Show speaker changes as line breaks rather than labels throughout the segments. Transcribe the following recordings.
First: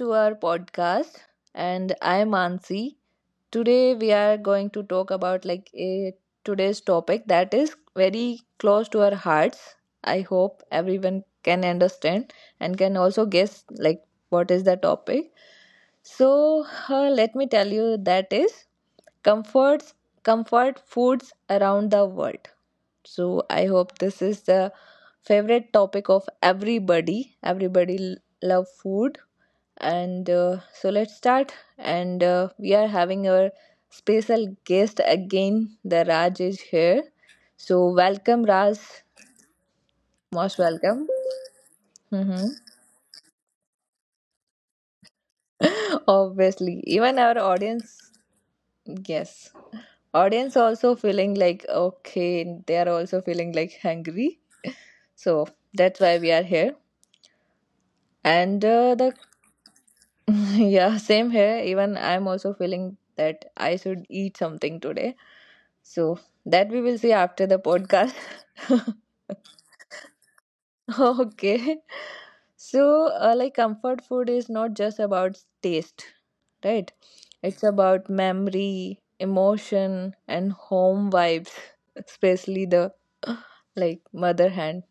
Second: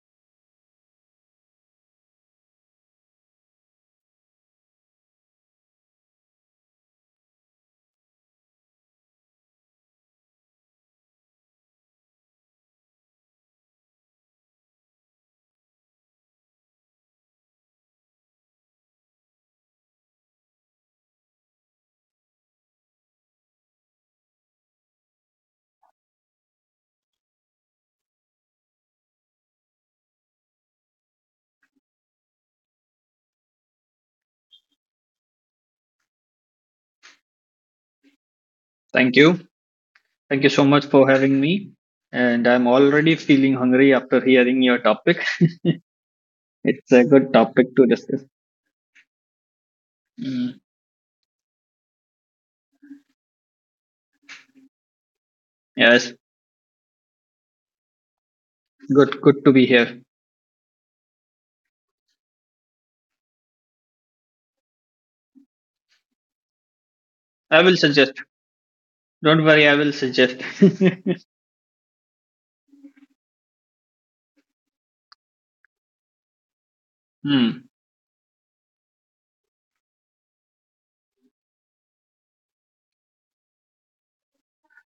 to our podcast. And I'm Ansi. Today we are going to talk about like a today's topic that is very close to our hearts. I hope everyone can understand and can also guess like what is the topic. So let me tell you that is comforts comfort foods around the world. So I hope this is the favorite topic of everybody. Everybody love food and so let's start, and we are having our special guest again, the Raj is here, so welcome, Raj.
Thank you. Thank you
Most
so much for
welcome.
having me. And
Hmm.
I'm already feeling hungry after hearing your topic.
Obviously,
It's a
even
good
our
topic to
audience.
discuss.
Yes, audience
Mm.
also feeling like okay, they are also feeling like hungry, so that's
Yes,
why we are here and the
good to be here.
yeah, same here. Even I'm also feeling that I should eat something today. So that we will see after the
I will
podcast.
suggest. Don't worry, I will suggest.
Okay. So, like, comfort food is not just about taste, right? It's
Hmm.
about memory, emotion, and home vibes, especially the like mother hand.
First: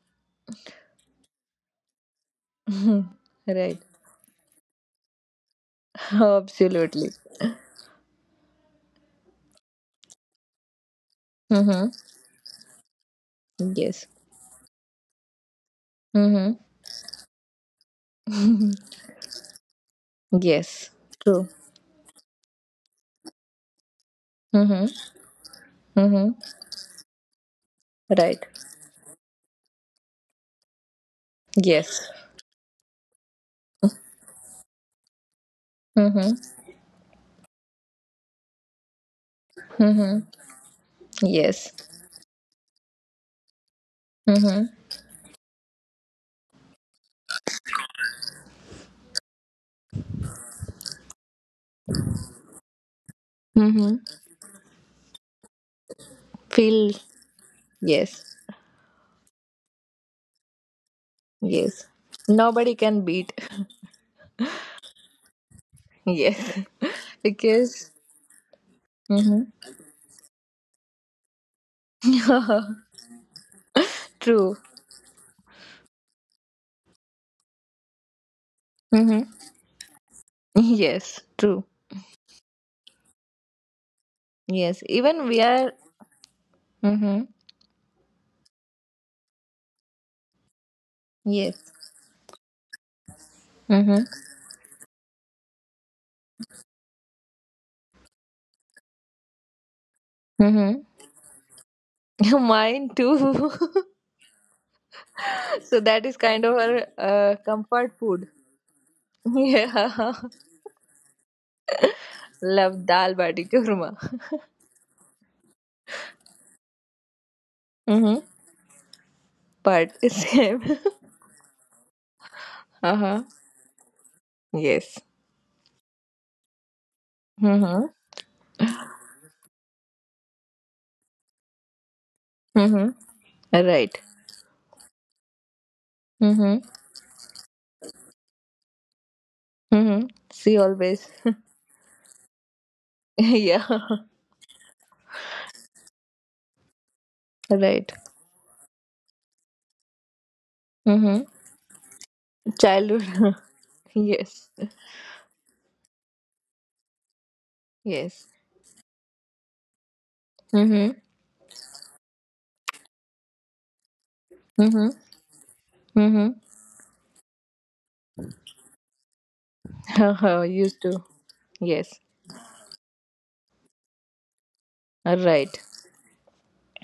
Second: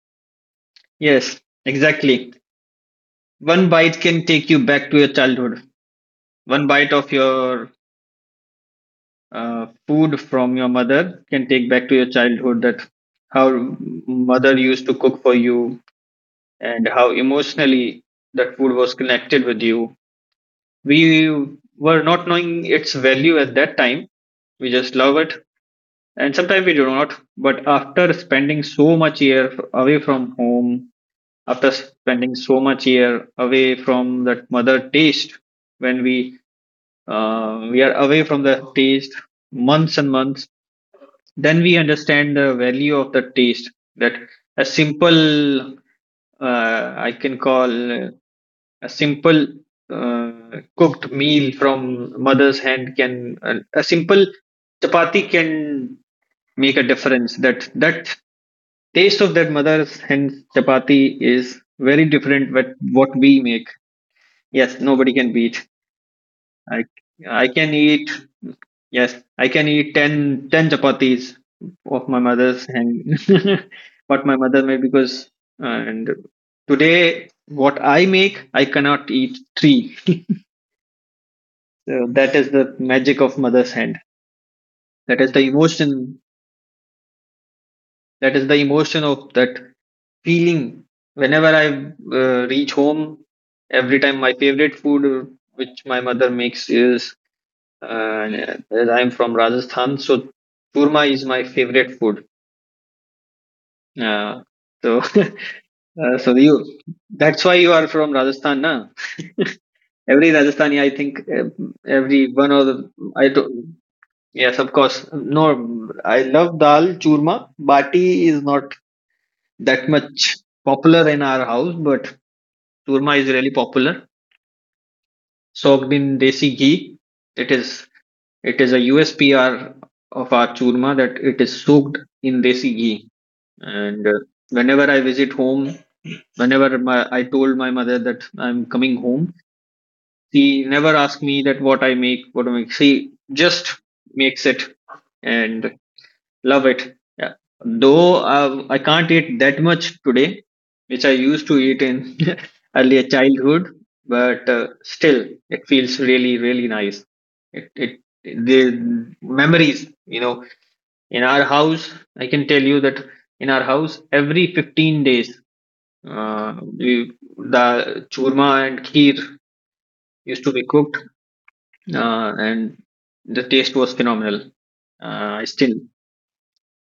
Yes, exactly. One
Right.
bite can take you back to your childhood. One bite
Absolutely.
of your food from your mother can take
Mm-hmm.
back to your childhood that how
Yes.
mother used to cook for you,
Mm-hmm.
and how emotionally that food was connected with you.
Yes.
We
True.
were not knowing its value at that time. We just
Mm-hmm.
love it,
Mm-hmm.
and sometimes we do not, but after
Right.
spending so much year away from home, after
Yes.
spending so much year away from that mother taste, when we
Mm-hmm.
uh, we are away from the taste months and
Mm-hmm.
months, then
Yes.
we understand the value of the taste. That a
Mm-hmm.
simple, uh, I can call a simple, cooked meal from mother's hand can, a
Mm-hmm.
simple chapati can make a
Feel.
difference. That
Yes.
taste of that mother's hand chapati is
Yes.
very different with
Nobody can
what
beat.
we make. Yes, nobody can beat.
Yes.
I I can
Because.
eat. Yes, I
Mm-hmm.
can eat ten chapatis of my mother's hand, what my
True.
mother made because and today what I make, I cannot eat
Mm-hmm.
three.
Yes. True.
So that is the magic of mother's hand.
Yes.
That
Even
is the
we are.
emotion.
Mm-hmm.
That is the emotion of that feeling. Whenever I
Yes.
reach home, every
Mm-hmm.
time my favorite food, which my mother makes is. As I'm from Rajasthan, so
Mm-hmm.
churma is my favorite food.
Mine too.
Uh, so,
So that is
so
kind of
you.
our
That's why you are
comfort
from
food.
Rajasthan, na?
Yeah.
Every Rajasthani, I think, every one of
Love
the.
dal
I
bati
do.
churma.
Yes, of course. No, I love dal churma.
Mm-hmm.
Bati is not that
But
much
same.
popular in our house, but churma
Uh-huh.
is really popular.
Yes.
Soaked in desi ghee. It is
Mm-hmm.
it is a USPR of our churma, that it is soaked in desi
Mm-hmm.
ghee.
Right.
And whenever I visit home,
Mm-hmm.
I told my mother that I'm coming home,
Mm-hmm. See
she never
always.
asked me that what I make, what I make. She
Yeah.
just makes it, and love it. Yeah.
Right.
Though I can't eat that much today, which I
Mm-hmm.
used to eat in earlier
Childhood.
childhood, but
Yes.
still it feels really, really nice. It, it,
Yes.
the memories,
Mm-hmm.
in our house, I can tell you that in our house, every
Mm-hmm.
15 days, the churma and kheer used to
Mm-hmm.
be
Used
cooked,
to. Yes.
and the taste was phenomenal. I
Right.
still.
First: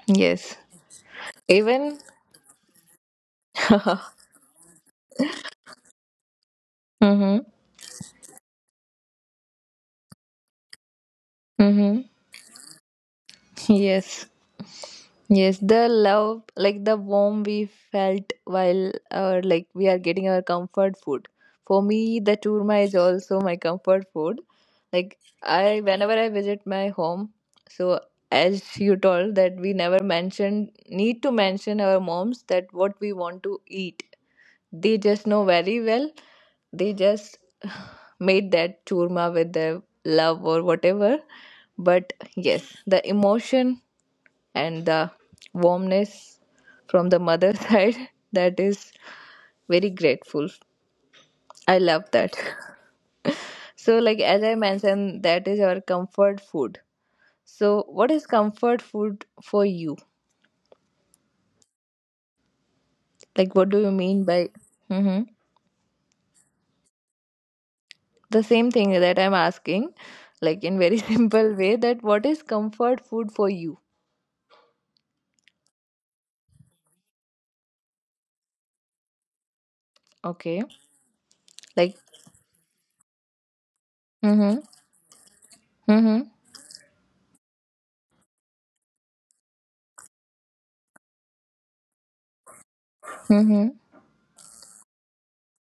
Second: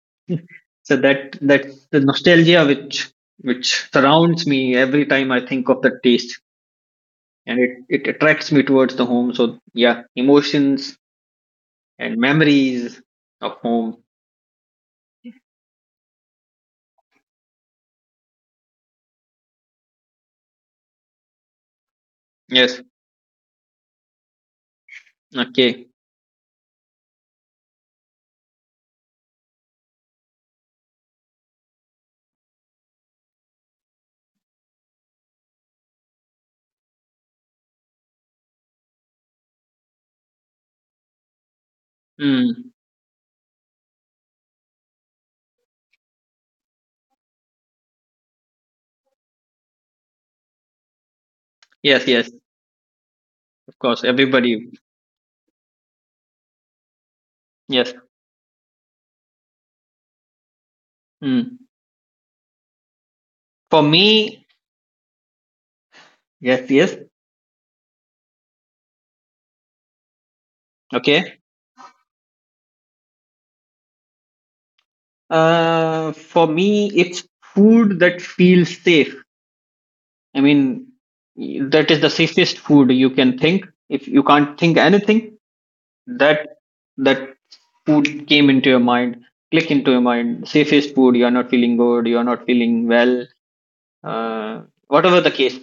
Yes.
So that's
Even.
the nostalgia, which which
Mm-hmm.
surrounds me every time I think of the taste, and it attracts me towards the home. So yeah, emotions
Mm-hmm.
and memories of home.
Yes. Yes, the love, like the warmth we felt while like we are getting our comfort food. For me, the
Yes.
churma is also my comfort food. Like I,
Okay.
whenever I visit my home, so as you told that we never mentioned need to mention our moms that what we want to eat. They just know very well. They just made that churma with their love or whatever. But
Mm.
yes, the emotion and the warmness from the mother side, that is very grateful. I love
Yes. Yes.
that.
Of
So
course.
like as I
Everybody.
mentioned, that is our comfort food. So
Yes.
what is comfort food for you,
Mm.
like what do
For
you mean by?
me.
Hmm.
Yes. Yes.
The same thing that I'm asking, like in very
Okay.
simple way, that what is comfort food for you?
For me, it's food that feels safe. I
Okay.
mean, that
Like
is the safest food you can think. If you can't
mm-hmm,
think anything,
mm-hmm,
that that food came into your mind, click into your mind, safest food. You are not feeling good, you are not feeling well,
mm-hmm.
uh, whatever the case,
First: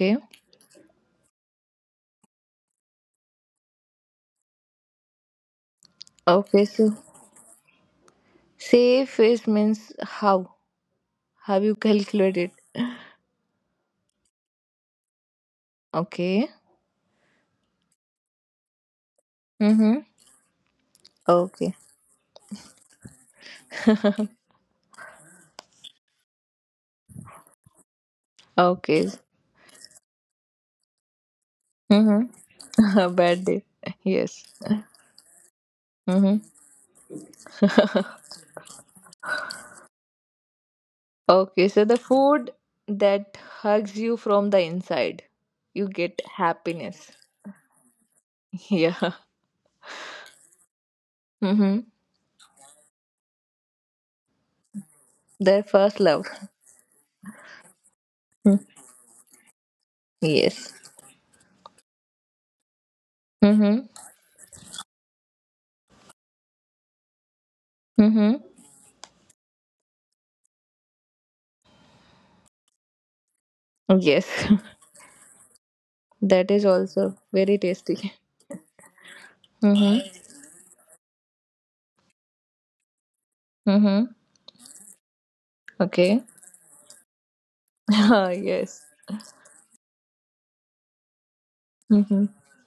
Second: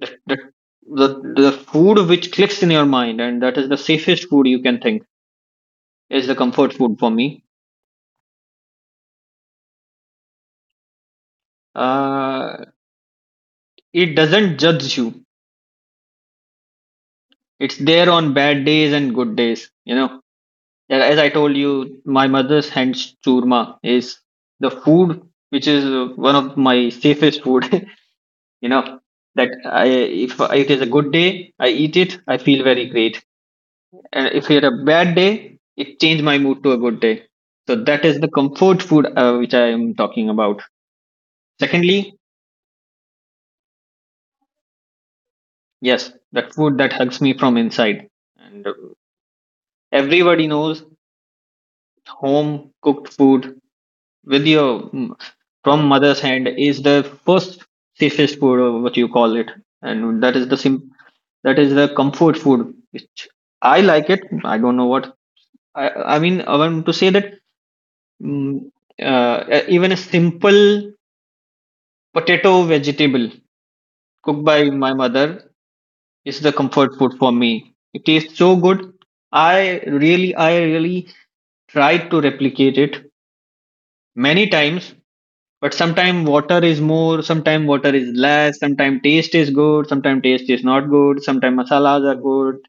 the, the, the, the food which clicks in your mind, and that is the safest food you can think, is the
Okay,
comfort
so
food for me
safe is means how have you calculated?
uh, it doesn't judge you.
Okay.
It's there on bad days and good days you
Mm-hmm.
know And as I told you,
Okay.
my mother's hands churma is the food which is one of my safest food. You know
Okay.
that if it is a good day, I eat it, I
Mm-hmm.
feel very great,
Bad day.
and
Yes.
if it a bad day, it changed my
Mm-hmm.
mood to a good day. So that is the comfort food, which I am talking about.
Okay. So the
Secondly,
food that hugs you from the inside, you
yes,
get
that food that
happiness.
hugs me from inside, and
Yeah.
everybody knows
Mm-hmm.
home cooked food with
Their
from
first
mother's
love.
hand is the first safest food,
Mm.
or what you call it, and that is the
Yes.
comfort food which I
Mm-hmm.
like it. I don't know what. I mean, I want to say that
Mm-hmm.
mm, even a simple potato vegetable
Yes.
cooked by my mother is the
That is
comfort food
also
for
very
me. It
tasty.
tastes so good.
Mm-hmm.
I really tried to replicate it
Mm-hmm.
many times, but
Okay.
sometimes water is more, sometimes water is
Ah
less,
yes.
sometimes taste is good, sometimes taste is not good, sometimes masalas are
Mm-hmm.
good,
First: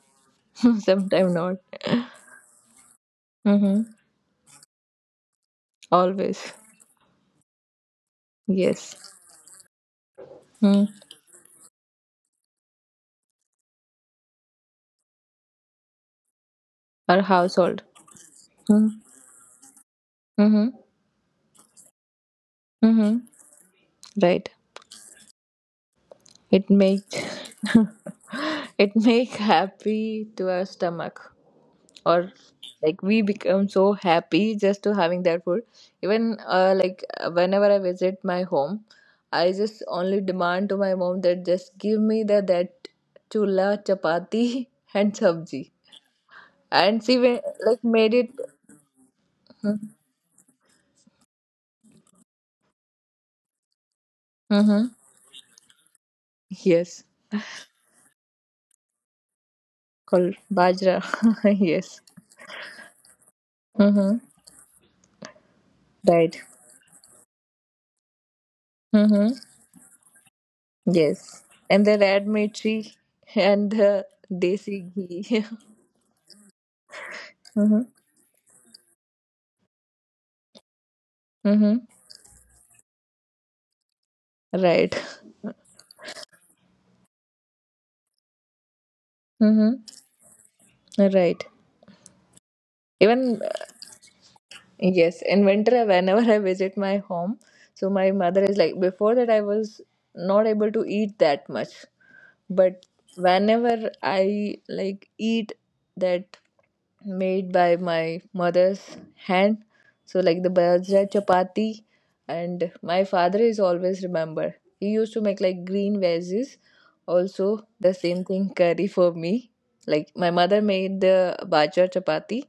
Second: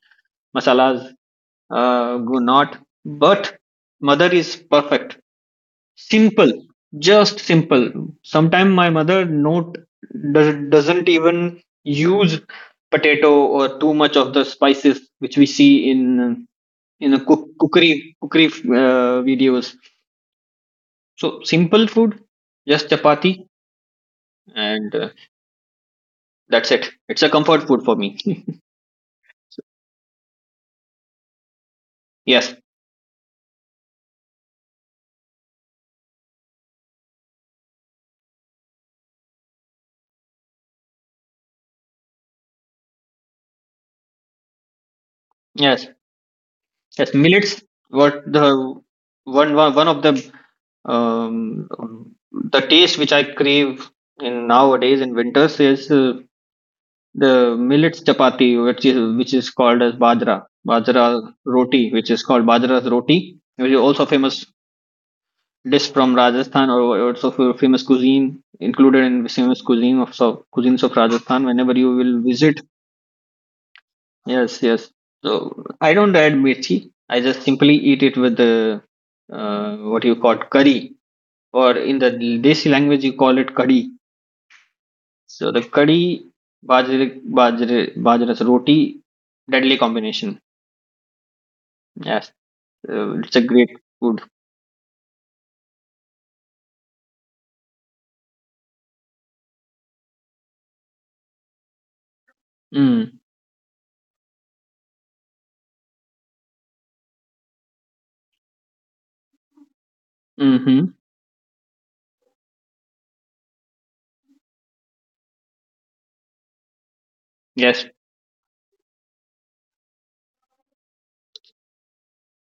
masalas
Sometime not.
go not. But
Mm-hmm.
mother is perfect.
Always.
Simple, just simple. Sometimes my
Yes.
mother not does,
Mm.
doesn't even use potato or too much of the spices which we see in uh, in
Our
a cook,
household.
cookery cookery
Mm-hmm.
uh, videos. So simple food, just
Mm-hmm.
chapati,
Right.
and uh,
It
that's it.
make
It's a comfort food for me.
it make happy to our stomach, or
Yes,
like we become so happy just to having that food. Even like whenever I visit my home, I just only demand to my mom that just give me the that chula chapati and sabji.
yes,
And
yes.
she
Millets.
like made it.
What the one one
Mm-hmm.
one of the, um, the taste which I crave in
Mm-hmm.
nowadays in winters is.
Yes,
The millets chapati, which is called as
called
bajra,
bajra.
bajra
Yes.
roti, which is called bajra's roti, which is also a
Mm-hmm.
famous dish from
Right.
Rajasthan, or also for famous cuisine, included in
Mm-hmm.
famous cuisine of cuisines of
Yes.
Rajasthan. Whenever
And the
you will
red
visit,
mirchi and
yes,
desi
yes. So
ghee.
I don't add mirchi. I just simply
Mm-hmm.
eat it with the what you call curry,
Mm-hmm.
or in the desi language you call it curry.
Right.
So the curry, bajra's roti,
Mm-hmm.
deadly combination.
Right.
Yes, it's
Even,
a great food.
yes, in winter, whenever I visit my home, so my mother is like, before that, I was not able to eat that much. But
Mm,
whenever I like eat that made by my mother's hand, so like the
mm-hmm.
bajra chapati, and my father is always remember, he used to make like green veggies, also
Yes,
the same thing curry for me. Like my mother made the bajra chapati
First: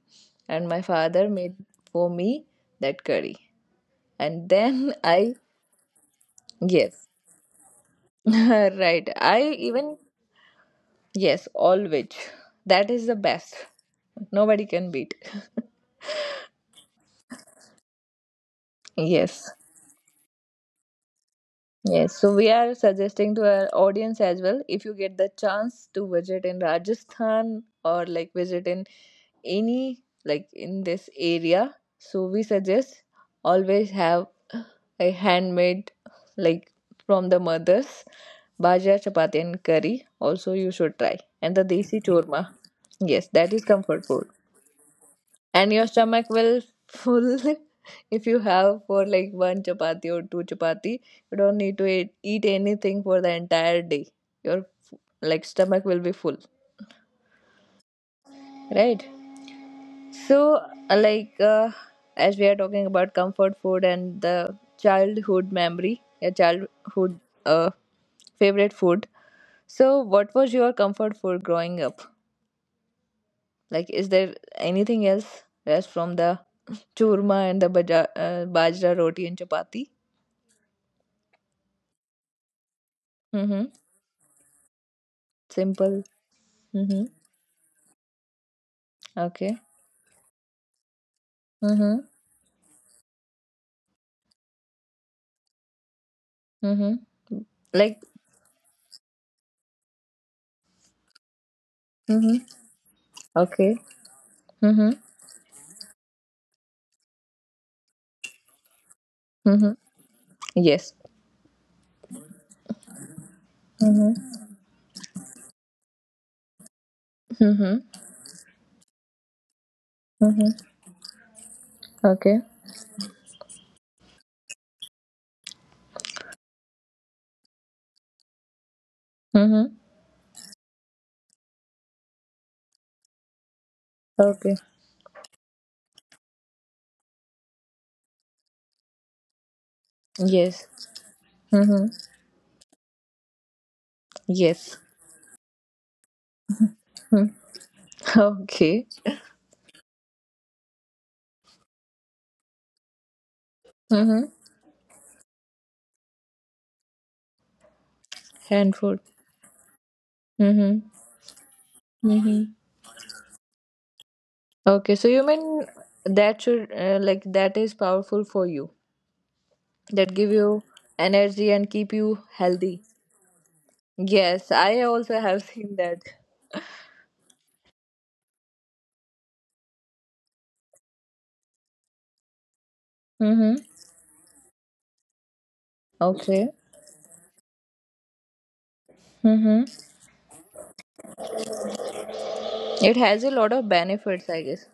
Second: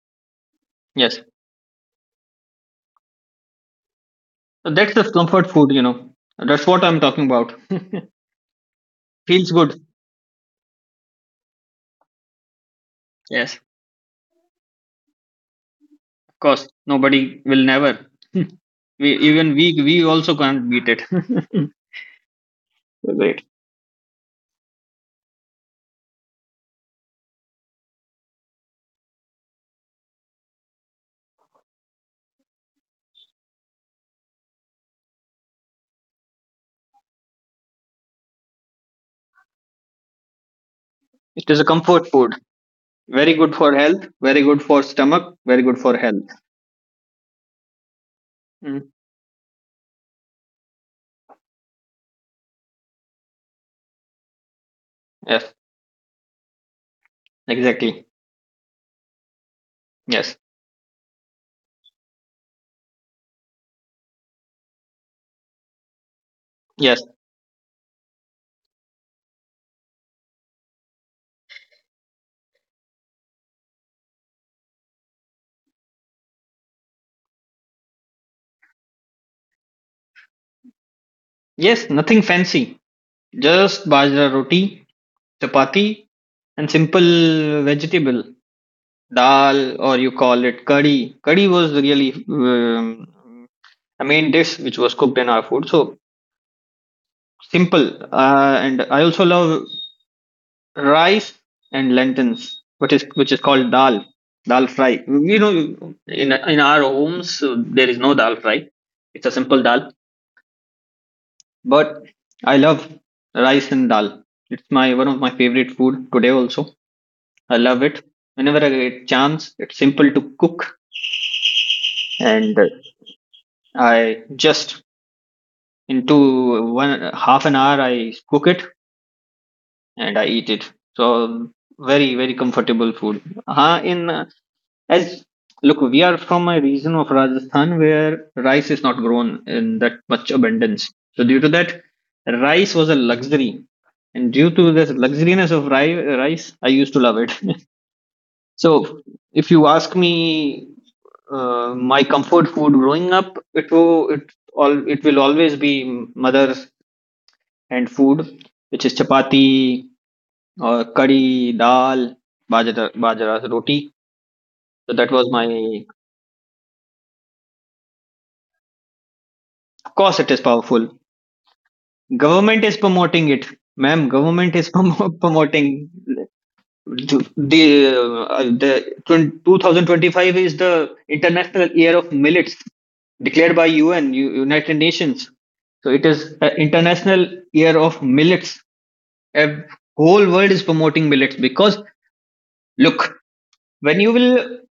and my
yes.
father made for me that curry, and
So that's
then
the
I,
comfort food. That's what I'm
yes,
talking about.
right. I
Feels good.
even, yes, all which. That is the best.
Yes,
Nobody can beat.
of course. Nobody will never. We
Yes.
even we also can't beat it.
Yes. So we are
So
suggesting
great.
to our audience as well, if you get the chance to visit in Rajasthan, or like visit in any like in this area, so we suggest always have a handmade, like from the mothers, bhajia, chapati and curry also you should try,
It
and
is
the
a
desi
comfort food.
churma. Yes,
Very
that
good
is
for
comfort
health.
food.
Very good for stomach. Very
And
good
your
for health.
stomach will full if you have
Mm.
for like one chapati or two chapati. You don't need to eat anything for the entire day. Your like
Yes,
stomach will be full,
exactly.
right?
Yes,
So like as we are talking about comfort food and the childhood memory, your
yes,
childhood uh, favorite food, so what was your comfort food growing up? Like is there anything else as from the churma and the bajra roti and chapati?
yes. Nothing fancy.
Mhm.
Just bajra roti,
Simple.
chapati, and
Mhm.
simple vegetable,
Okay.
dal, or you call it curry. Curry was
Mhm.
really a main dish which was cooked in our food. So
Mhm. Like.
simple. And I also love rice and
Mhm.
lentils, which is called
Okay.
dal, dal
Mhm.
fry. You know, in our homes, there is no dal fry. It's a simple
Mhm.
dal,
Yes.
but I love rice and dal.
Mhm.
It's my one of my favorite food today also. I love
Mhm.
it. Whenever I get chance, it's simple to
Mhm.
cook,
Okay.
and I just into one half an hour I cook it
Mhm.
and I eat it. So very very comfortable food, in
Okay.
as look, we are from a region of Rajasthan where rice is not grown in that much
Yes.
abundance, so due to that,
Mhm.
rice was a luxury, and due to
Yes.
this luxuriness of rice, I used to love it.
Mm. Okay.
So if you ask me, my comfort food growing up, it
Mhm.
all it will always be mother's and food, which is
Handful.
chapati, or
Mhm.
curry, dal,
Mhm.
bajra, bajra roti. So
Okay. So
that
you
was
mean
my.
that should like that is powerful for you.
Of
That
course, it
give
is
you
powerful.
energy and keep you
Government is
healthy.
promoting it, ma'am.
Yes,
Government is
I also have seen
promoting
that.
the, 2025 is the international year of millets, declared
Mm-hmm.
by UN, United Nations. So it is
Okay.
an international year of millets. A
Mm-hmm.
whole world is promoting millets, because
It
look,
has a lot of
when you
benefits,
will.
I guess.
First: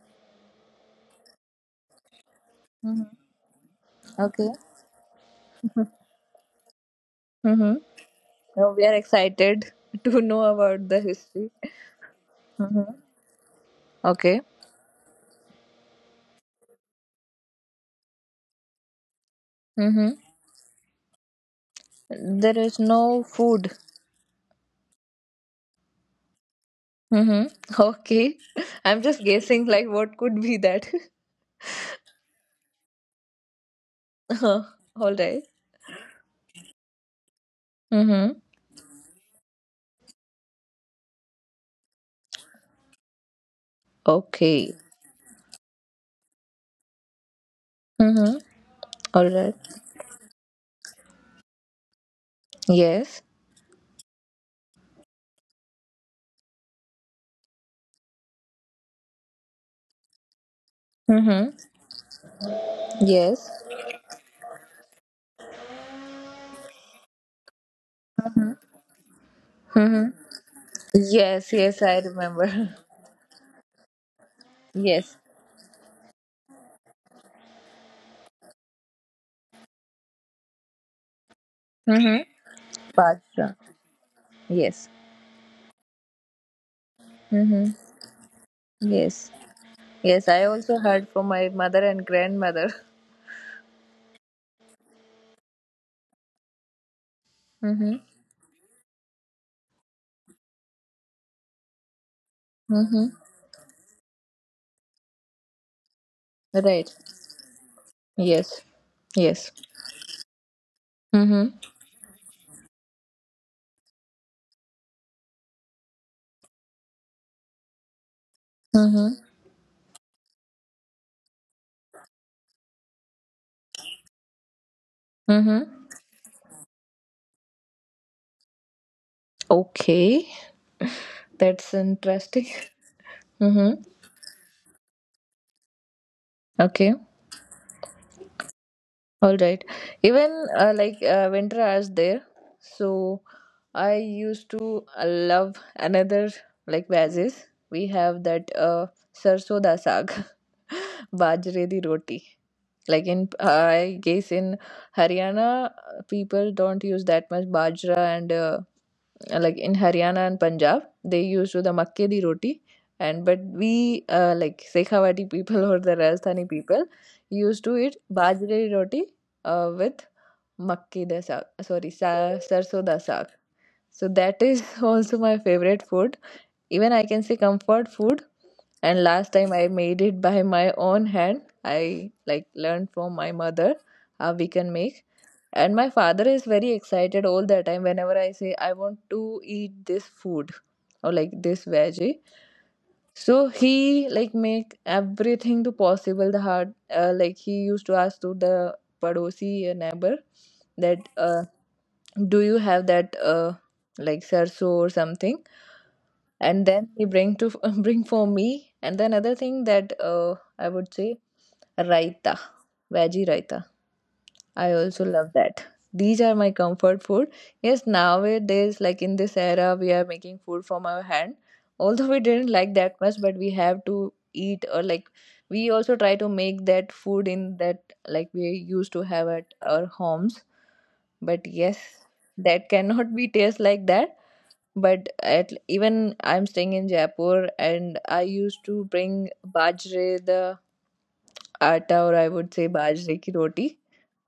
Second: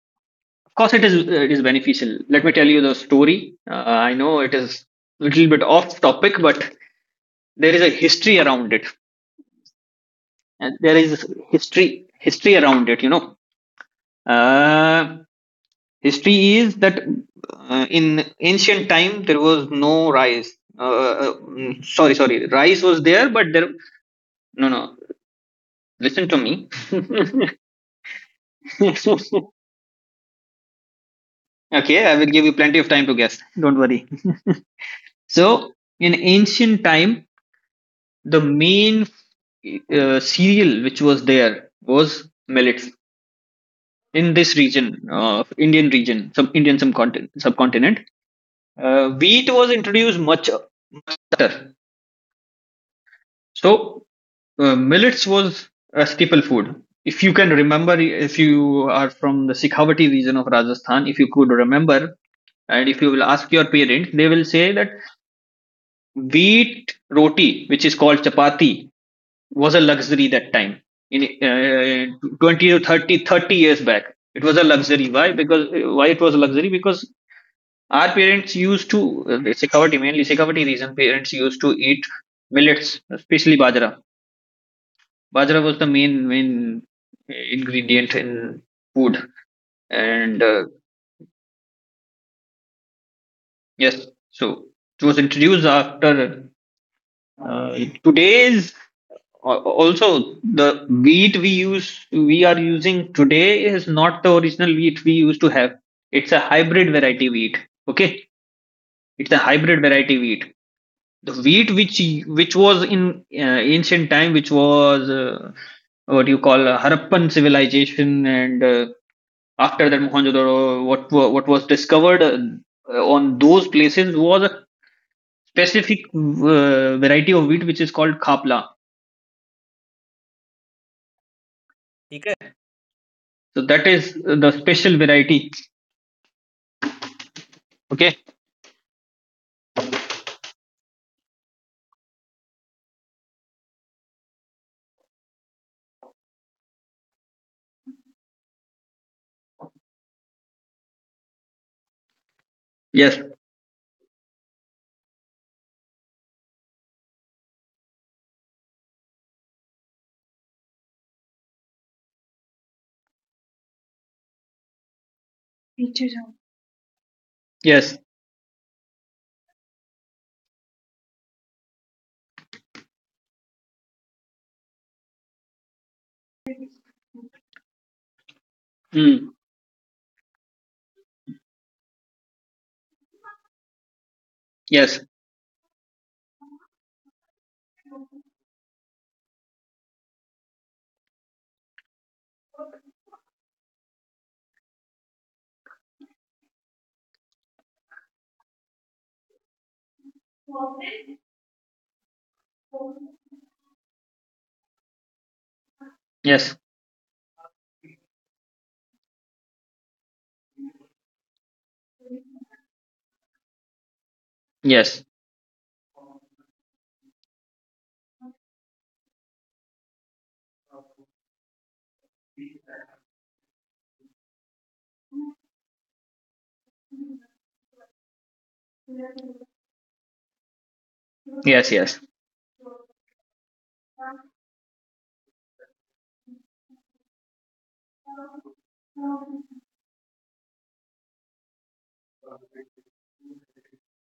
Of course, it is beneficial. Let me tell you the
Mm-hmm.
story. I know
Okay.
it is a little bit off topic, but
Mm-hmm.
there is a history
So
around
we
it.
are excited to know
And
about
there
the
is
history.
history around
Mm-hmm.
it. You know,
Okay.
uh, history is that in ancient time there was
Mm-hmm.
no rice. Uh, sorry,
There is
rice was
no
there, but
food.
there. No, no. Listen to me.
Mm-hmm. Okay. I'm just guessing, like, what could be that?
Okay, I will give you plenty of time to guess. Don't worry.
All right.
So in ancient time,
Mm-hmm.
the main cereal which was there was millets in this
Okay.
region of Indian region, some Indian subcontinent.
Mm-hmm.
Uh,
All
wheat
right.
was introduced much later.
Yes.
So millets was a staple food. If you can remember, if you are from the Sikhavati region of Rajasthan, if you could
Mm-hmm.
remember, and if you will
Yes.
ask your parents, they will say that wheat roti, which is called chapati, was a
Mm-hmm.
luxury that time in
Yes, yes, I
20
remember.
to 30 thirty years back. It was a luxury.
Yes.
Why? Because why it was a luxury, because our parents used to, security, mainly security reason, parents used to eat
Mm-hmm.
millets,
Pasta.
especially bajra.
Yes.
Bajra was the main
Mm-hmm.
ingredient in food,
Yes. Yes,
and
I also heard from my mother and grandmother.
yes, so it was introduced after, uh,
Mm-hmm.
today's Also, the wheat we use, we are
Mm-hmm.
using today, is not the original wheat we used to have. It's a hybrid
Right.
variety wheat. Okay,
Yes.
it's a
Yes.
hybrid variety wheat. The
Mm-hmm.
wheat which was in ancient time, which was what you call Harappan civilization, and
Mm-hmm.
after that Mohenjo-daro, what was discovered on those places, was a
Mm-hmm.
specific variety of wheat which is called khapla.
Okay. That's interesting.
So
Mm-hmm.
that is the special variety.
Okay.
Okay.
All right. Even like winter hours there. So I used to love another like veggies. We have that sarso da saag, bajre di roti. Like in
Yes,
I guess in Haryana, people don't use that much bajra, and like in Haryana and Punjab they use the makke di roti, and but we like Sekhawati people or the Rajasthani people used to eat
yes,
bajra di roti with makke da saag, sorry, sarso da saag. So that is also my favorite food, even I can say comfort food. And last
mm,
time I made it by my own hand, I like learned from my mother how we can make.
yes,
And my father is very excited all the time, whenever I say I want to eat this food or like this veggie, so he like make everything to possible, the hard like he used to ask to the padosi, neighbor, that do you have that like sarso or something, and
yes,
then he bring to bring for me. And then other thing that I would say raita, veggie raita, I also
yes,
love that. These are my comfort food. Yes, nowadays, like in this era, we are making food from our hand, although we didn't like that much, but we have to eat. Or like we also try to make that food in that like we used to have at our homes. But
yes,
yes,
yes.
that cannot be taste like that. But at even I'm staying in Jaipur, and I used to bring bajre the atta, or I would say bajre ki roti,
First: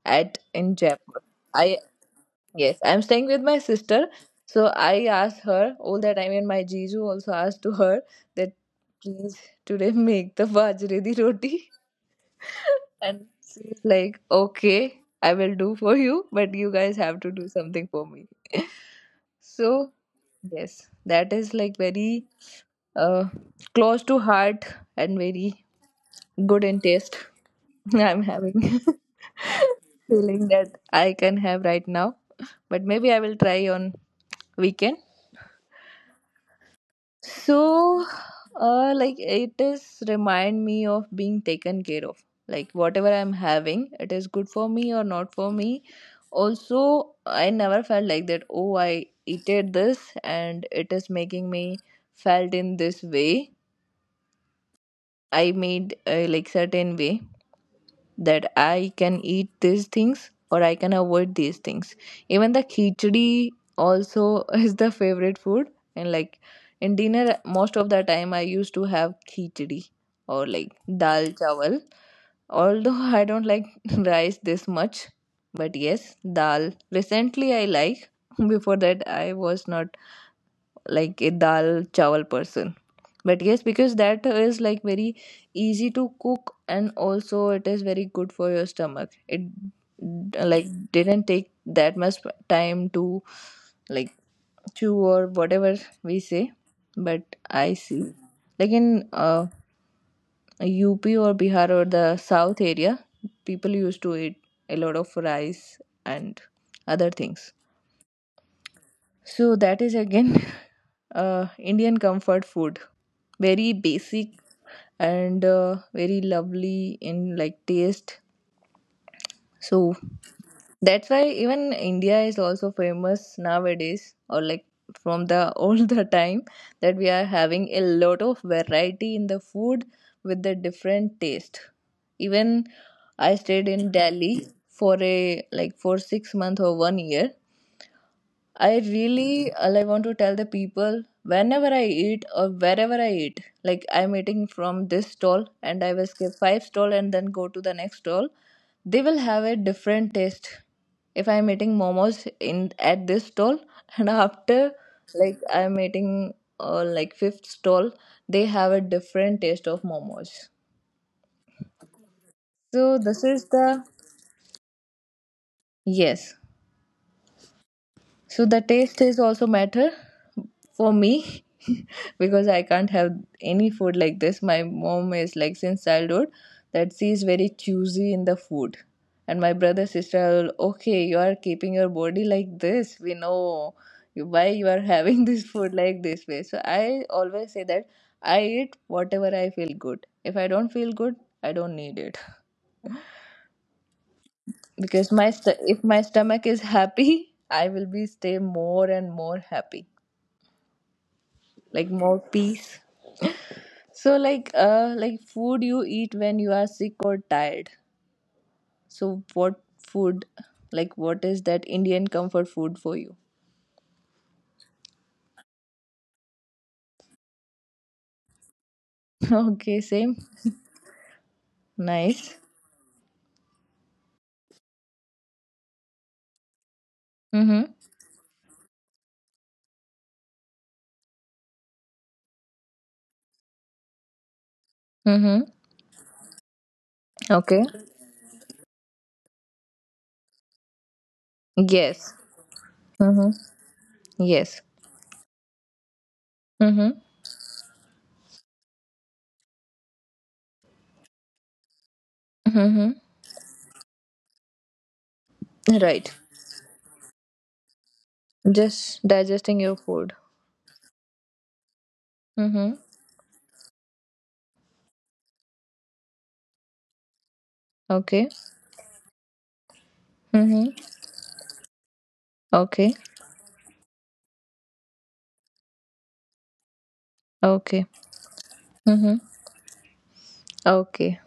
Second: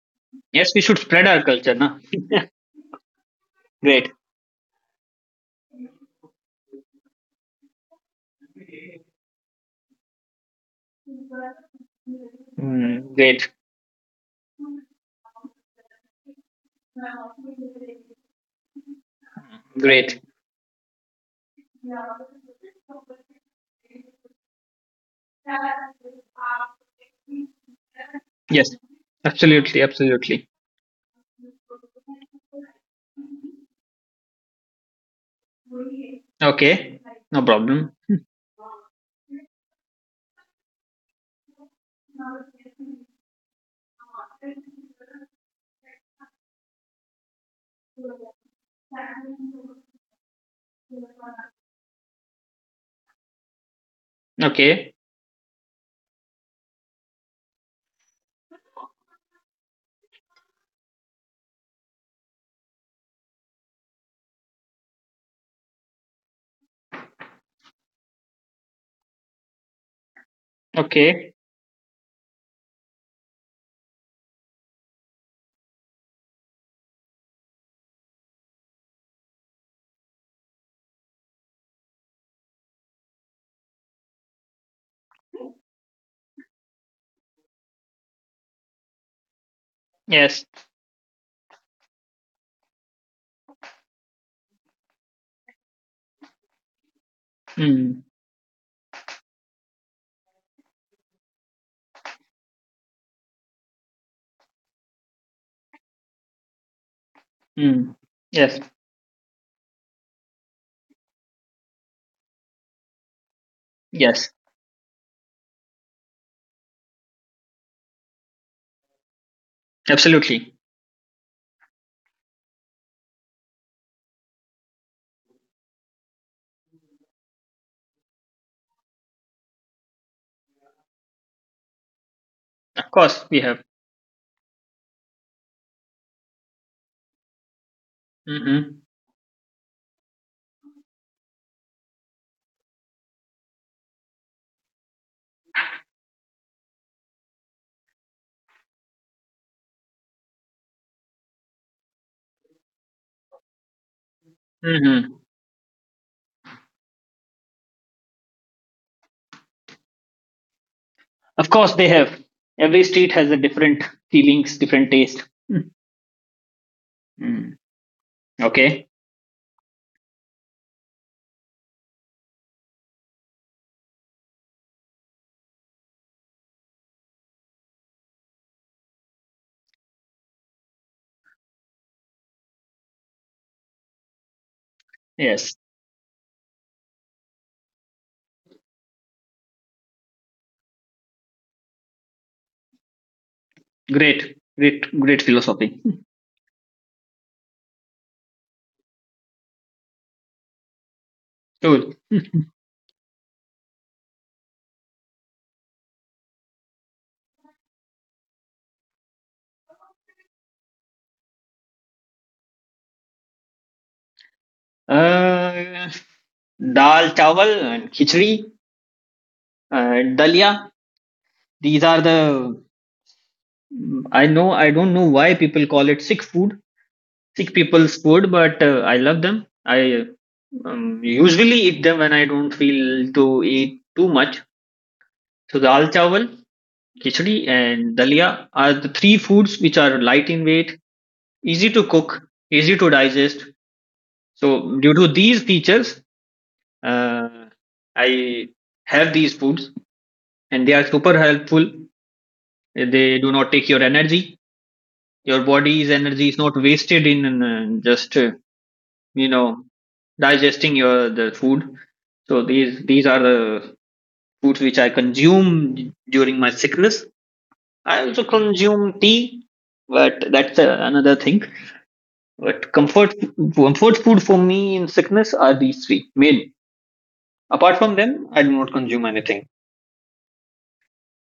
at
Yes,
in
we should
Jaipur.
spread our culture,
I,
na?
yes, I'm staying with my sister.
Great,
So I asked her all that time, and my Jiju also asked to her that please today make the bajre di roti, and
great,
she's like okay I will do for you, but you guys have to do something for me. So,
great.
yes, that is like very uh, close to heart and very good in taste. I'm having
Yes, absolutely,
feeling
absolutely.
that I can have right now, but maybe I will try on weekend.
Okay, no problem.
So, like it is remind me of being taken care of. Like whatever I'm having, it is good for me or not for me. Also, I never felt like that. Oh, I eated this and it is making me felt in this way.
Okay,
I made a like certain way that I can eat these things or I can avoid these things. Even the khichdi also is the favorite food. And like in dinner, most of the time I used to have khichdi or like dal
okay,
chawal. Although I don't like rice this much, but yes, dal. Recently I like. Before that, I was not like a dal chawal person, but yes, because that is like very easy to cook and also it is very good for your stomach. It
yes,
like didn't take that much time to like chew or whatever we say. But I see
mm,
like in UP or Bihar or the south area, people used to eat a lot of rice and other things.
mm, yes,
So that is again Indian comfort food, very
yes,
basic, and very lovely in like taste. So
absolutely.
that's why even India is also famous nowadays, or like from the all the time, that we are having a lot of variety in the food with the different taste. Even I stayed
Of
in
course, we
Delhi
have.
for a like for 6 months or 1 year. I
Mm-hmm,
really like want to tell the people, whenever I eat or wherever I eat, like I'm eating from this stall and I will skip five stall and then go to the next stall, they will have a different taste. If I'm eating momos in at this stall and after
mm-hmm.
like I'm eating like fifth stall, they have a different taste of momos.
Of course, they have. Every
So
street
this
has a
is the
different feelings, different taste. Mm,
yes.
mm.
So the
Okay,
taste is also matter for me because I can't have any food like this. My mom is like since childhood that she is very choosy in the food. And my brother sister are, all, okay, you are keeping your body like this. We know why you are having this
yes,
food like this way. So I always say that I eat whatever I feel good. If I don't feel good, I don't need it
great, great,
because
great philosophy.
if my stomach is happy, I will be stay more and more happy. Like
Cool.
more peace. So like food you eat when you are sick or tired. So what food, like what is that Indian comfort food for you?
Uh, Dal chawal and khichdi,
Okay, same.
dalia. These are
Nice.
the I know I don't know why people call it sick food, sick
Mm-hmm.
people's food, but I love them. I usually eat them when I don't feel to eat too much.
Mm-hmm.
So dal chawal, khichdi,
Okay.
and dalia are the three foods which are light in weight, easy to
Yes.
cook, easy to
Mm-hmm.
digest.
Yes.
So due to these features,
Mm-hmm.
uh, I have these foods. And they are super helpful.
Mm-hmm.
They do not take your energy. Your body's
Right.
energy is not wasted in just
Just
you
digesting
know
your food.
digesting your the food. So
Mm-hmm.
these are the foods which I consume during my sickness. I also
Okay.
consume tea, but that's
Mm-hmm.
another thing. But
Okay.
comfort food for me in sickness are these three main. Apart
Okay.
from them, I do not consume
Mm-hmm.
anything.
Okay.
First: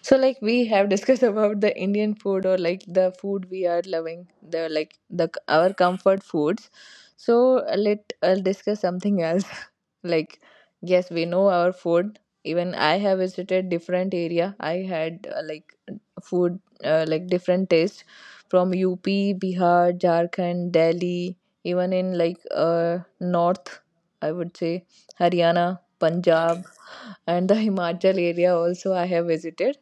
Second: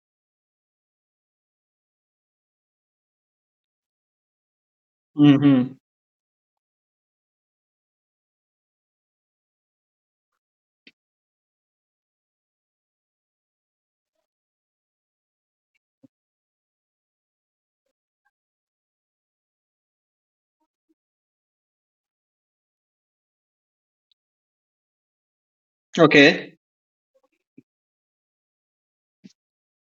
So like we have discussed about the Indian food, or like the food we are loving, the like the our
Mm-hmm.
comfort foods. So let us discuss something else. Like yes, we know our food. Even I have visited different area. I had like food like different taste from UP, Bihar, Jharkhand, Delhi, even in north, I would say Haryana,
Okay.
Punjab and the Himachal area also I have visited.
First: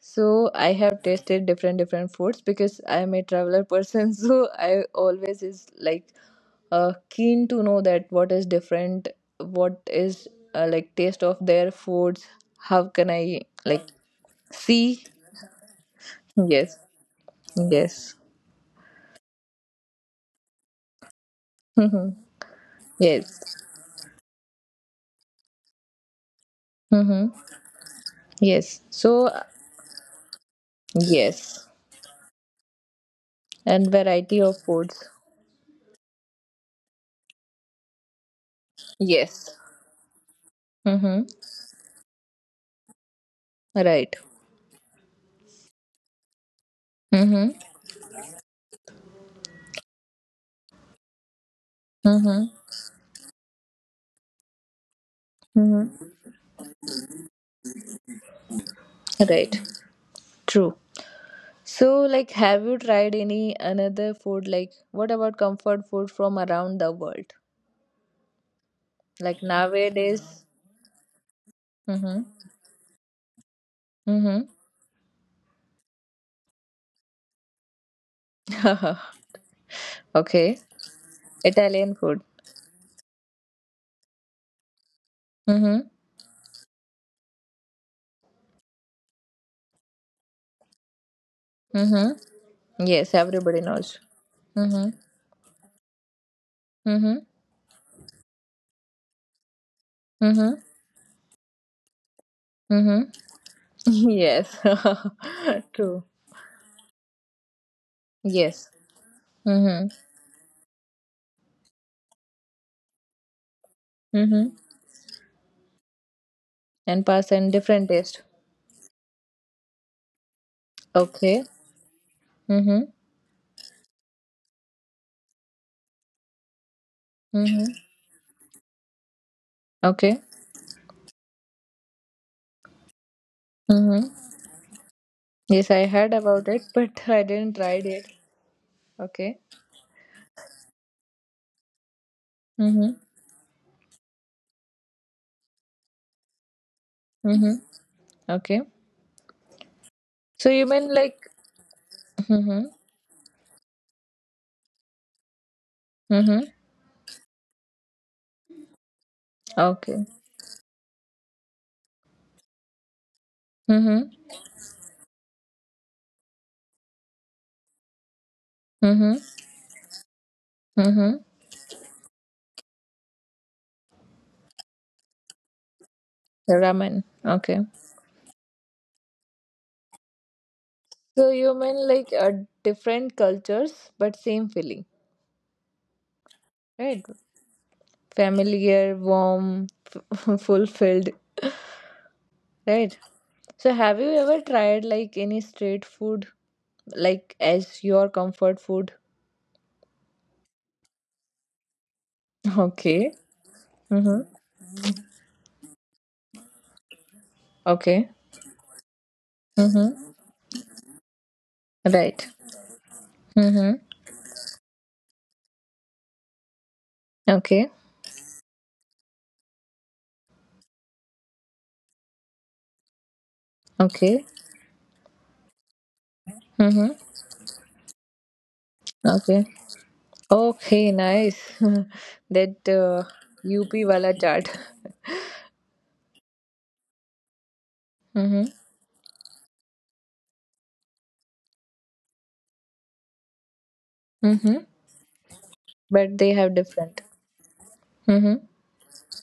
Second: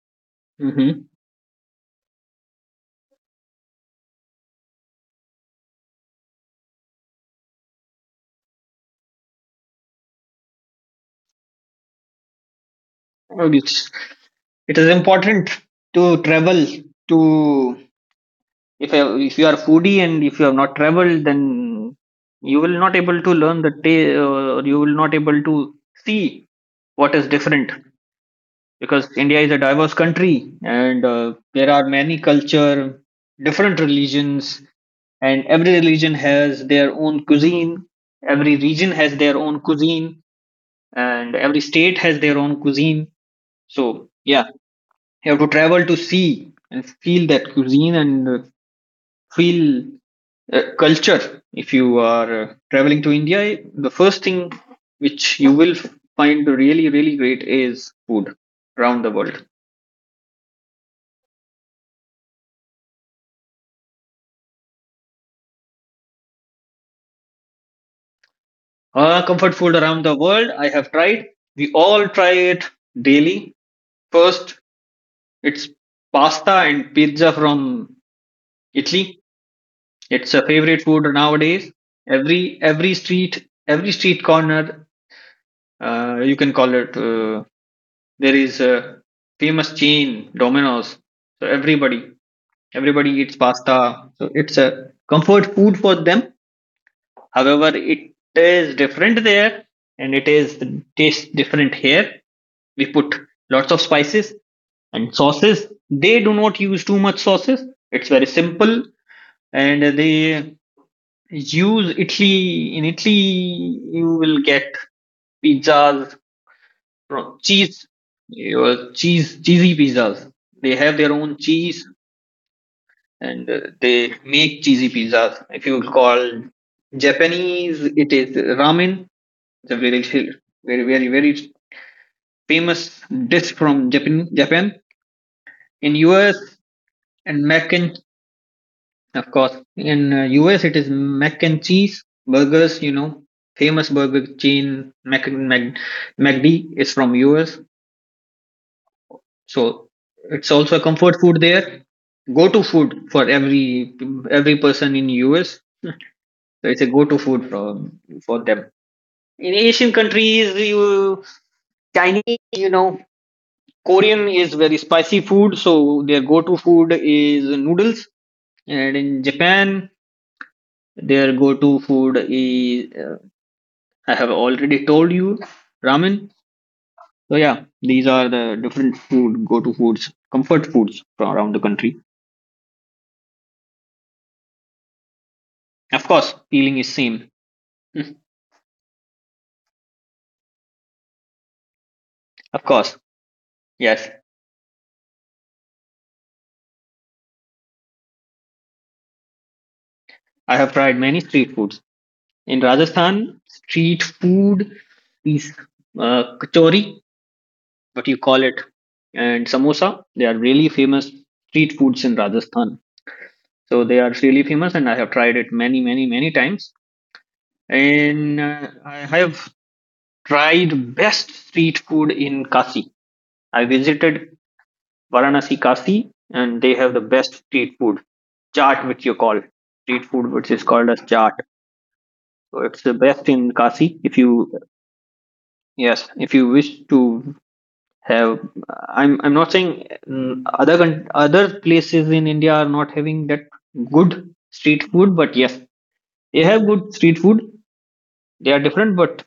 So I have tasted different different foods because I am a traveler person. So I always is like keen to know that what is different, what is like taste of their foods. How can I like
Mm-hmm. It is
see?
important to travel
Yes,
to
yes,
if if you are foodie and if you have not traveled, then
mhm.
you will not able to
Yes,
learn the or you will not able to see what
hmm,
is different,
yes.
because
So
India is a diverse country and
yes,
there are many culture, different
and variety of
religions,
foods.
and every religion has their own cuisine, every region has their
Yes.
own cuisine,
Mm-hmm.
and every state has their own cuisine. So
Right.
yeah, you have to travel to see and feel that
Mm-hmm.
cuisine and feel culture. If you are
Mm-hmm.
traveling to India, the first thing which you will
Mm-hmm.
find really, really great is food around the world.
Right. True. So, like, have you tried any another food? Like, what about comfort food from around the world? Like
Comfort food around the
nowadays.
world, I have tried. We all
Mm-hmm.
try it daily.
Mm-hmm.
First, it's pasta and pizza from Italy. It's a
Okay.
favorite food nowadays.
Italian food.
Every street, every street corner,
Mm-hmm.
you can call it there is a famous chain, Domino's. So everybody,
Mm-hmm.
everybody
Yes,
eats
everybody knows.
pasta. So it's a
Mm-hmm.
comfort food for them.
Mm-hmm.
However, it is different there, and it is
Mm-hmm.
tastes different here. We
Mm-hmm.
put lots of spices
Yes.
and sauces.
True.
They do not use too much sauces. It's very
Yes.
simple, and
Mm-hmm.
they use Italy. In Italy, you will
Mm-hmm.
get pizzas.
And
From
pasta and
cheese,
different taste.
your cheese, cheesy pizzas. They have their own
Okay.
cheese,
Mm-hmm.
and they make cheesy pizzas. If you call
Mm-hmm.
Japanese, it is ramen. It's a very,
Okay.
very, very, very famous dish from
Mm-hmm.
Japan. Japan
Yes, I
in
heard
US
about it, but I
and
didn't
mac
try
and
it.
of
Okay.
course in US it is mac and cheese burgers.
Mm-hmm.
You know, famous burger chain McD is from
Mm-hmm.
US.
Okay.
So it's
So you
also a
mean
comfort
like
food there. Go-to
mm-hmm.
food for every person in US. So
Mm-hmm.
it's a go-to food for them. In Asian
Okay.
countries, you Chinese, you know,
Mm-hmm.
Korean is very spicy food, so their go-to food is noodles. And
Mm-hmm.
in Japan,
Mm-hmm.
their go-to food is I have already told you, ramen.
Ramen.
So yeah,
Okay.
these are the different food go-to foods, comfort foods
So
from
you
around the
mean
country.
like different cultures but same feeling,
Of course, feeling is
right?
same.
Familiar, warm, fulfilled,
Of course,
right? So have
yes.
you ever tried like any street food like as your comfort food?
I have tried many street foods. In
Okay.
Rajasthan, street
Mm-hmm.
food is kachori, what
Okay.
you call it, and samosa.
Mm-hmm.
They are really famous street foods in
Right.
Rajasthan.
Mm-hmm.
So they are really famous, and I have tried it many, many, many times.
Okay.
And I have tried best street food in Kasi. I
Okay.
visited Varanasi Kasi, and they have
Mm-hmm.
the best street food, chaat, which you call
Okay.
street food, which is called
Okay.
as chaat.
Nice. That
So it's the best in
UP
Kasi.
wala
If
chart.
you Yes, if you wish to have,
Mm-hmm.
I'm not saying mm, other other places in India are not having that good
Mm-hmm.
street food, but yes,
But they
they
have
have good
different.
street food.
Mm-hmm.
They are different, but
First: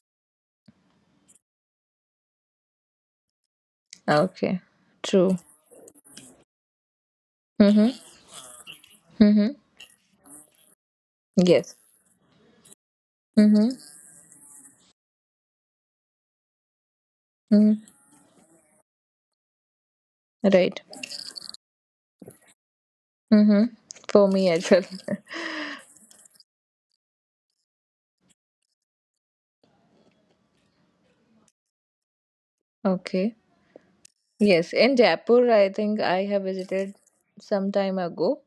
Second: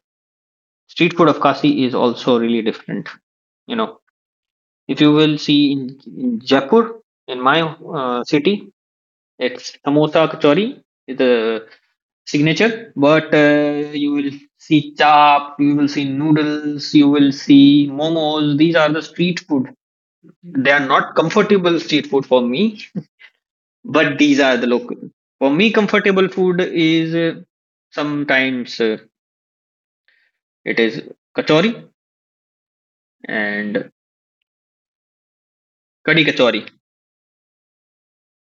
street food of Kasi is also really different. You know,
Okay.
if you will
True.
see in Jaipur, in my
Mm-hmm.
city,
Mm-hmm.
it's samosa kachori is the
Yes.
signature, but
Mm-hmm.
you will see chap, you will see noodles, you will
Mm-hmm.
see momos. These are the street food. They
Right.
are not comfortable street food for me,
Mm-hmm.
but
For
these
me
are the
as well.
local. For me, comfortable food is sometimes it is kachori
Okay.
and
Yes. In Jaipur, I think
kadi
I have
kachori.
visited some time ago.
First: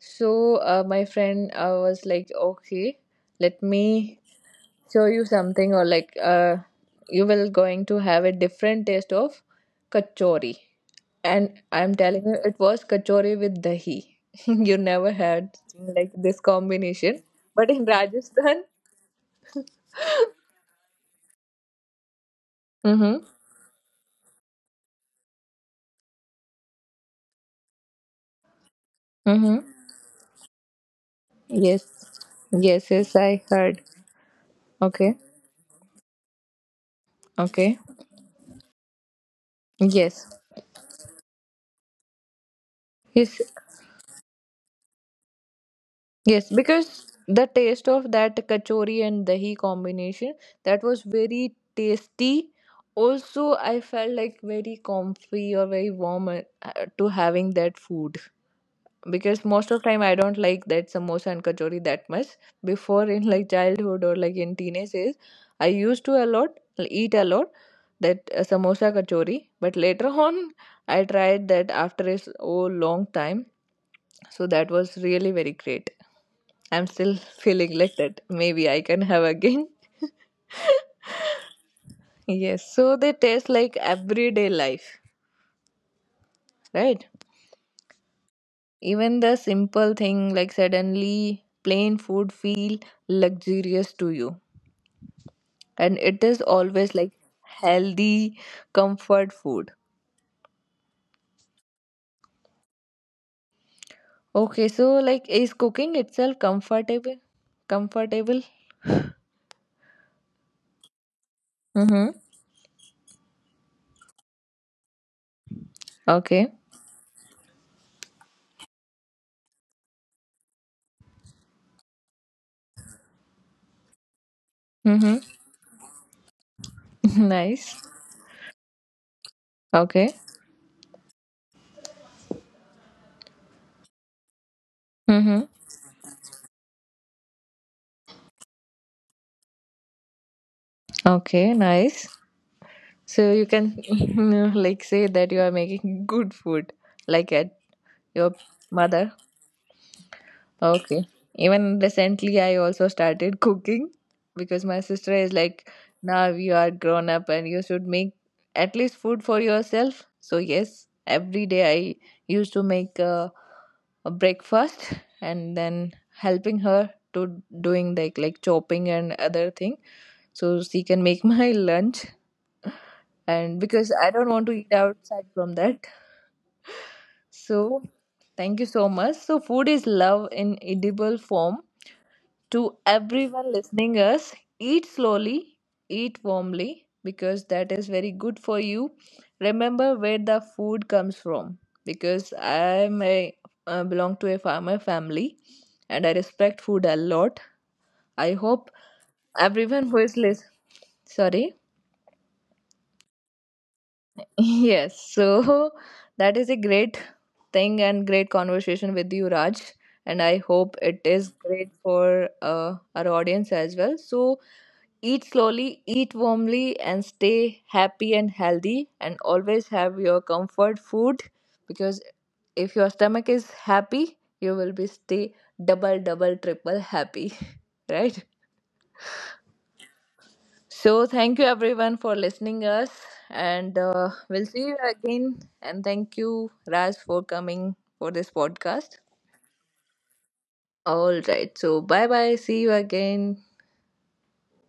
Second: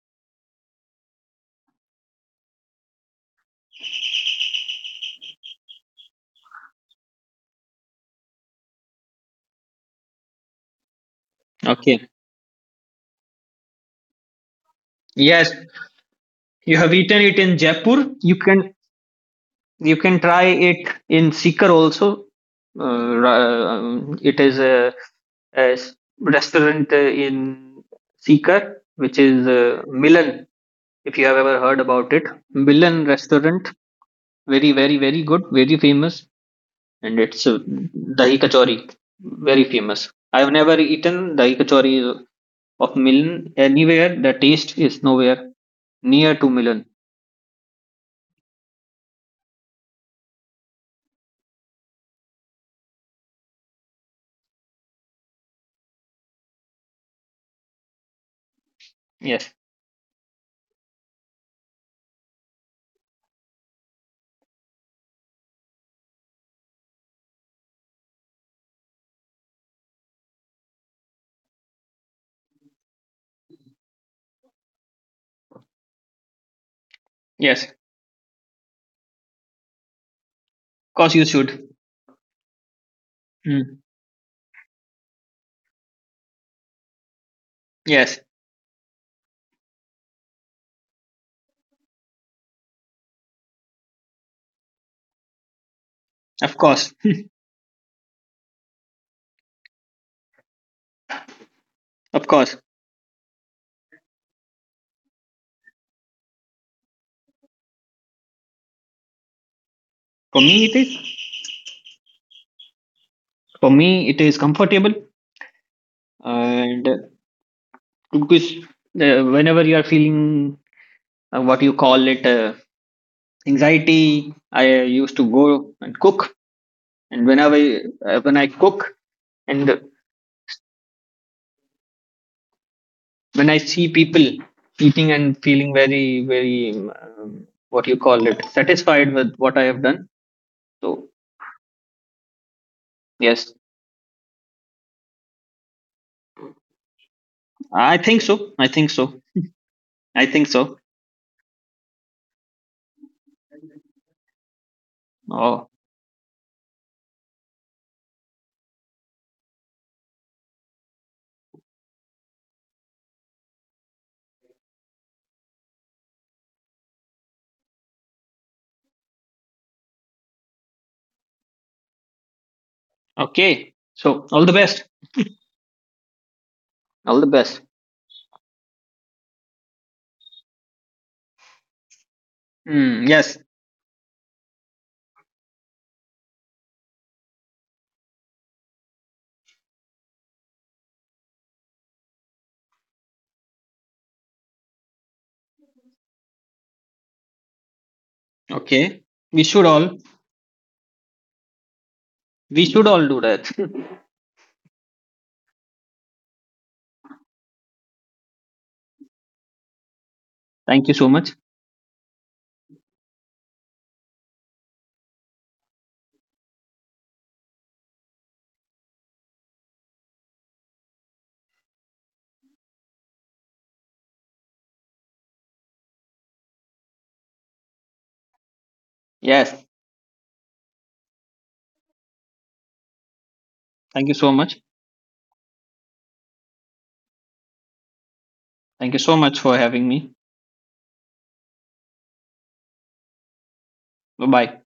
So my friend was like, okay, let me show you something, or like you will going to have a different taste of kachori. And I'm
Okay.
telling you, it was kachori with dahi. You never
Yes,
had like this
you have
combination,
eaten it in
but in
Jaipur.
Rajasthan.
You can try it in seeker also.
Mm-hmm,
It is a, a restaurant in seeker which is
mm-hmm.
milan, if you have ever heard
Yes,
about it.
yes,
Milan
yes, I
restaurant,
heard.
very, very,
Okay,
very good, very famous. And it's
okay,
dahi kachori, very famous.
yes.
I have never eaten dahi kachori of milan
Yes,
anywhere. The taste is nowhere near
yes,
to milan.
because the taste of that kachori and dahi combination, that was very tasty. Also, I felt like very comfy or very warm to having that food because
Yes,
most of time I don't like that samosa and kachori that much. Before in like childhood or like in teenage days, I used to a lot eat a lot that samosa kachori. But later on, I tried that after oh, long time, so that was really very great. I'm still
yes, of
feeling like that. Maybe I can have again.
course you should.
Yes, so they taste like
Mm.
everyday life, right?
Yes,
Even the simple thing, like suddenly plain food feel luxurious to you. And it is
of
always
course,
like healthy comfort food.
of course.
Okay, so like is cooking itself comfortable? Comfortable?
For me, it is.
Mm-hmm.
For me, it is comfortable,
Okay.
and because whenever you are feeling what you call it anxiety, I
Mm-hmm.
used to go and cook. And whenever
Nice.
when I cook and
Okay.
when I see people eating
Mm-hmm.
and feeling very very what you call it satisfied with what I have done, so
Okay, nice. So you
yes,
can like say that you are making good food like at
I
your
think so. I think
mother.
so. I think so.
Okay. Even recently, I also started cooking because my sister is like,
Oh,
now you are grown up and you should make at least food for yourself. So, yes, every day I used to make a breakfast and then helping her to doing like chopping and other thing so she can make my lunch, and
okay.
because I don't
So
want to
all the
eat
best.
outside from that.
All the best.
So, thank you so much. So, food is love in edible form. To
Mm, yes.
everyone listening us, eat slowly, eat warmly, because that is very good for you. Remember where the food comes from, because I am a belong to a farmer family, and I respect food a lot. I hope
Okay. We should
everyone who
all
is listening, sorry,
we should all do that.
yes, so that is a great thing and great conversation with you, Raj, and I hope
Thank you
it
so
is
much.
great for our audience as well. So eat slowly, eat warmly, and stay happy and healthy. And always have your comfort food because if your stomach is happy, you will be stay double, double, triple happy, right?
Yes.
So thank you everyone for listening us, and
Thank you so
we'll see
much.
you again. And thank you Raj for coming for this
Thank
podcast.
you so much for having me.
All right, so bye bye. See you again.
Bye bye.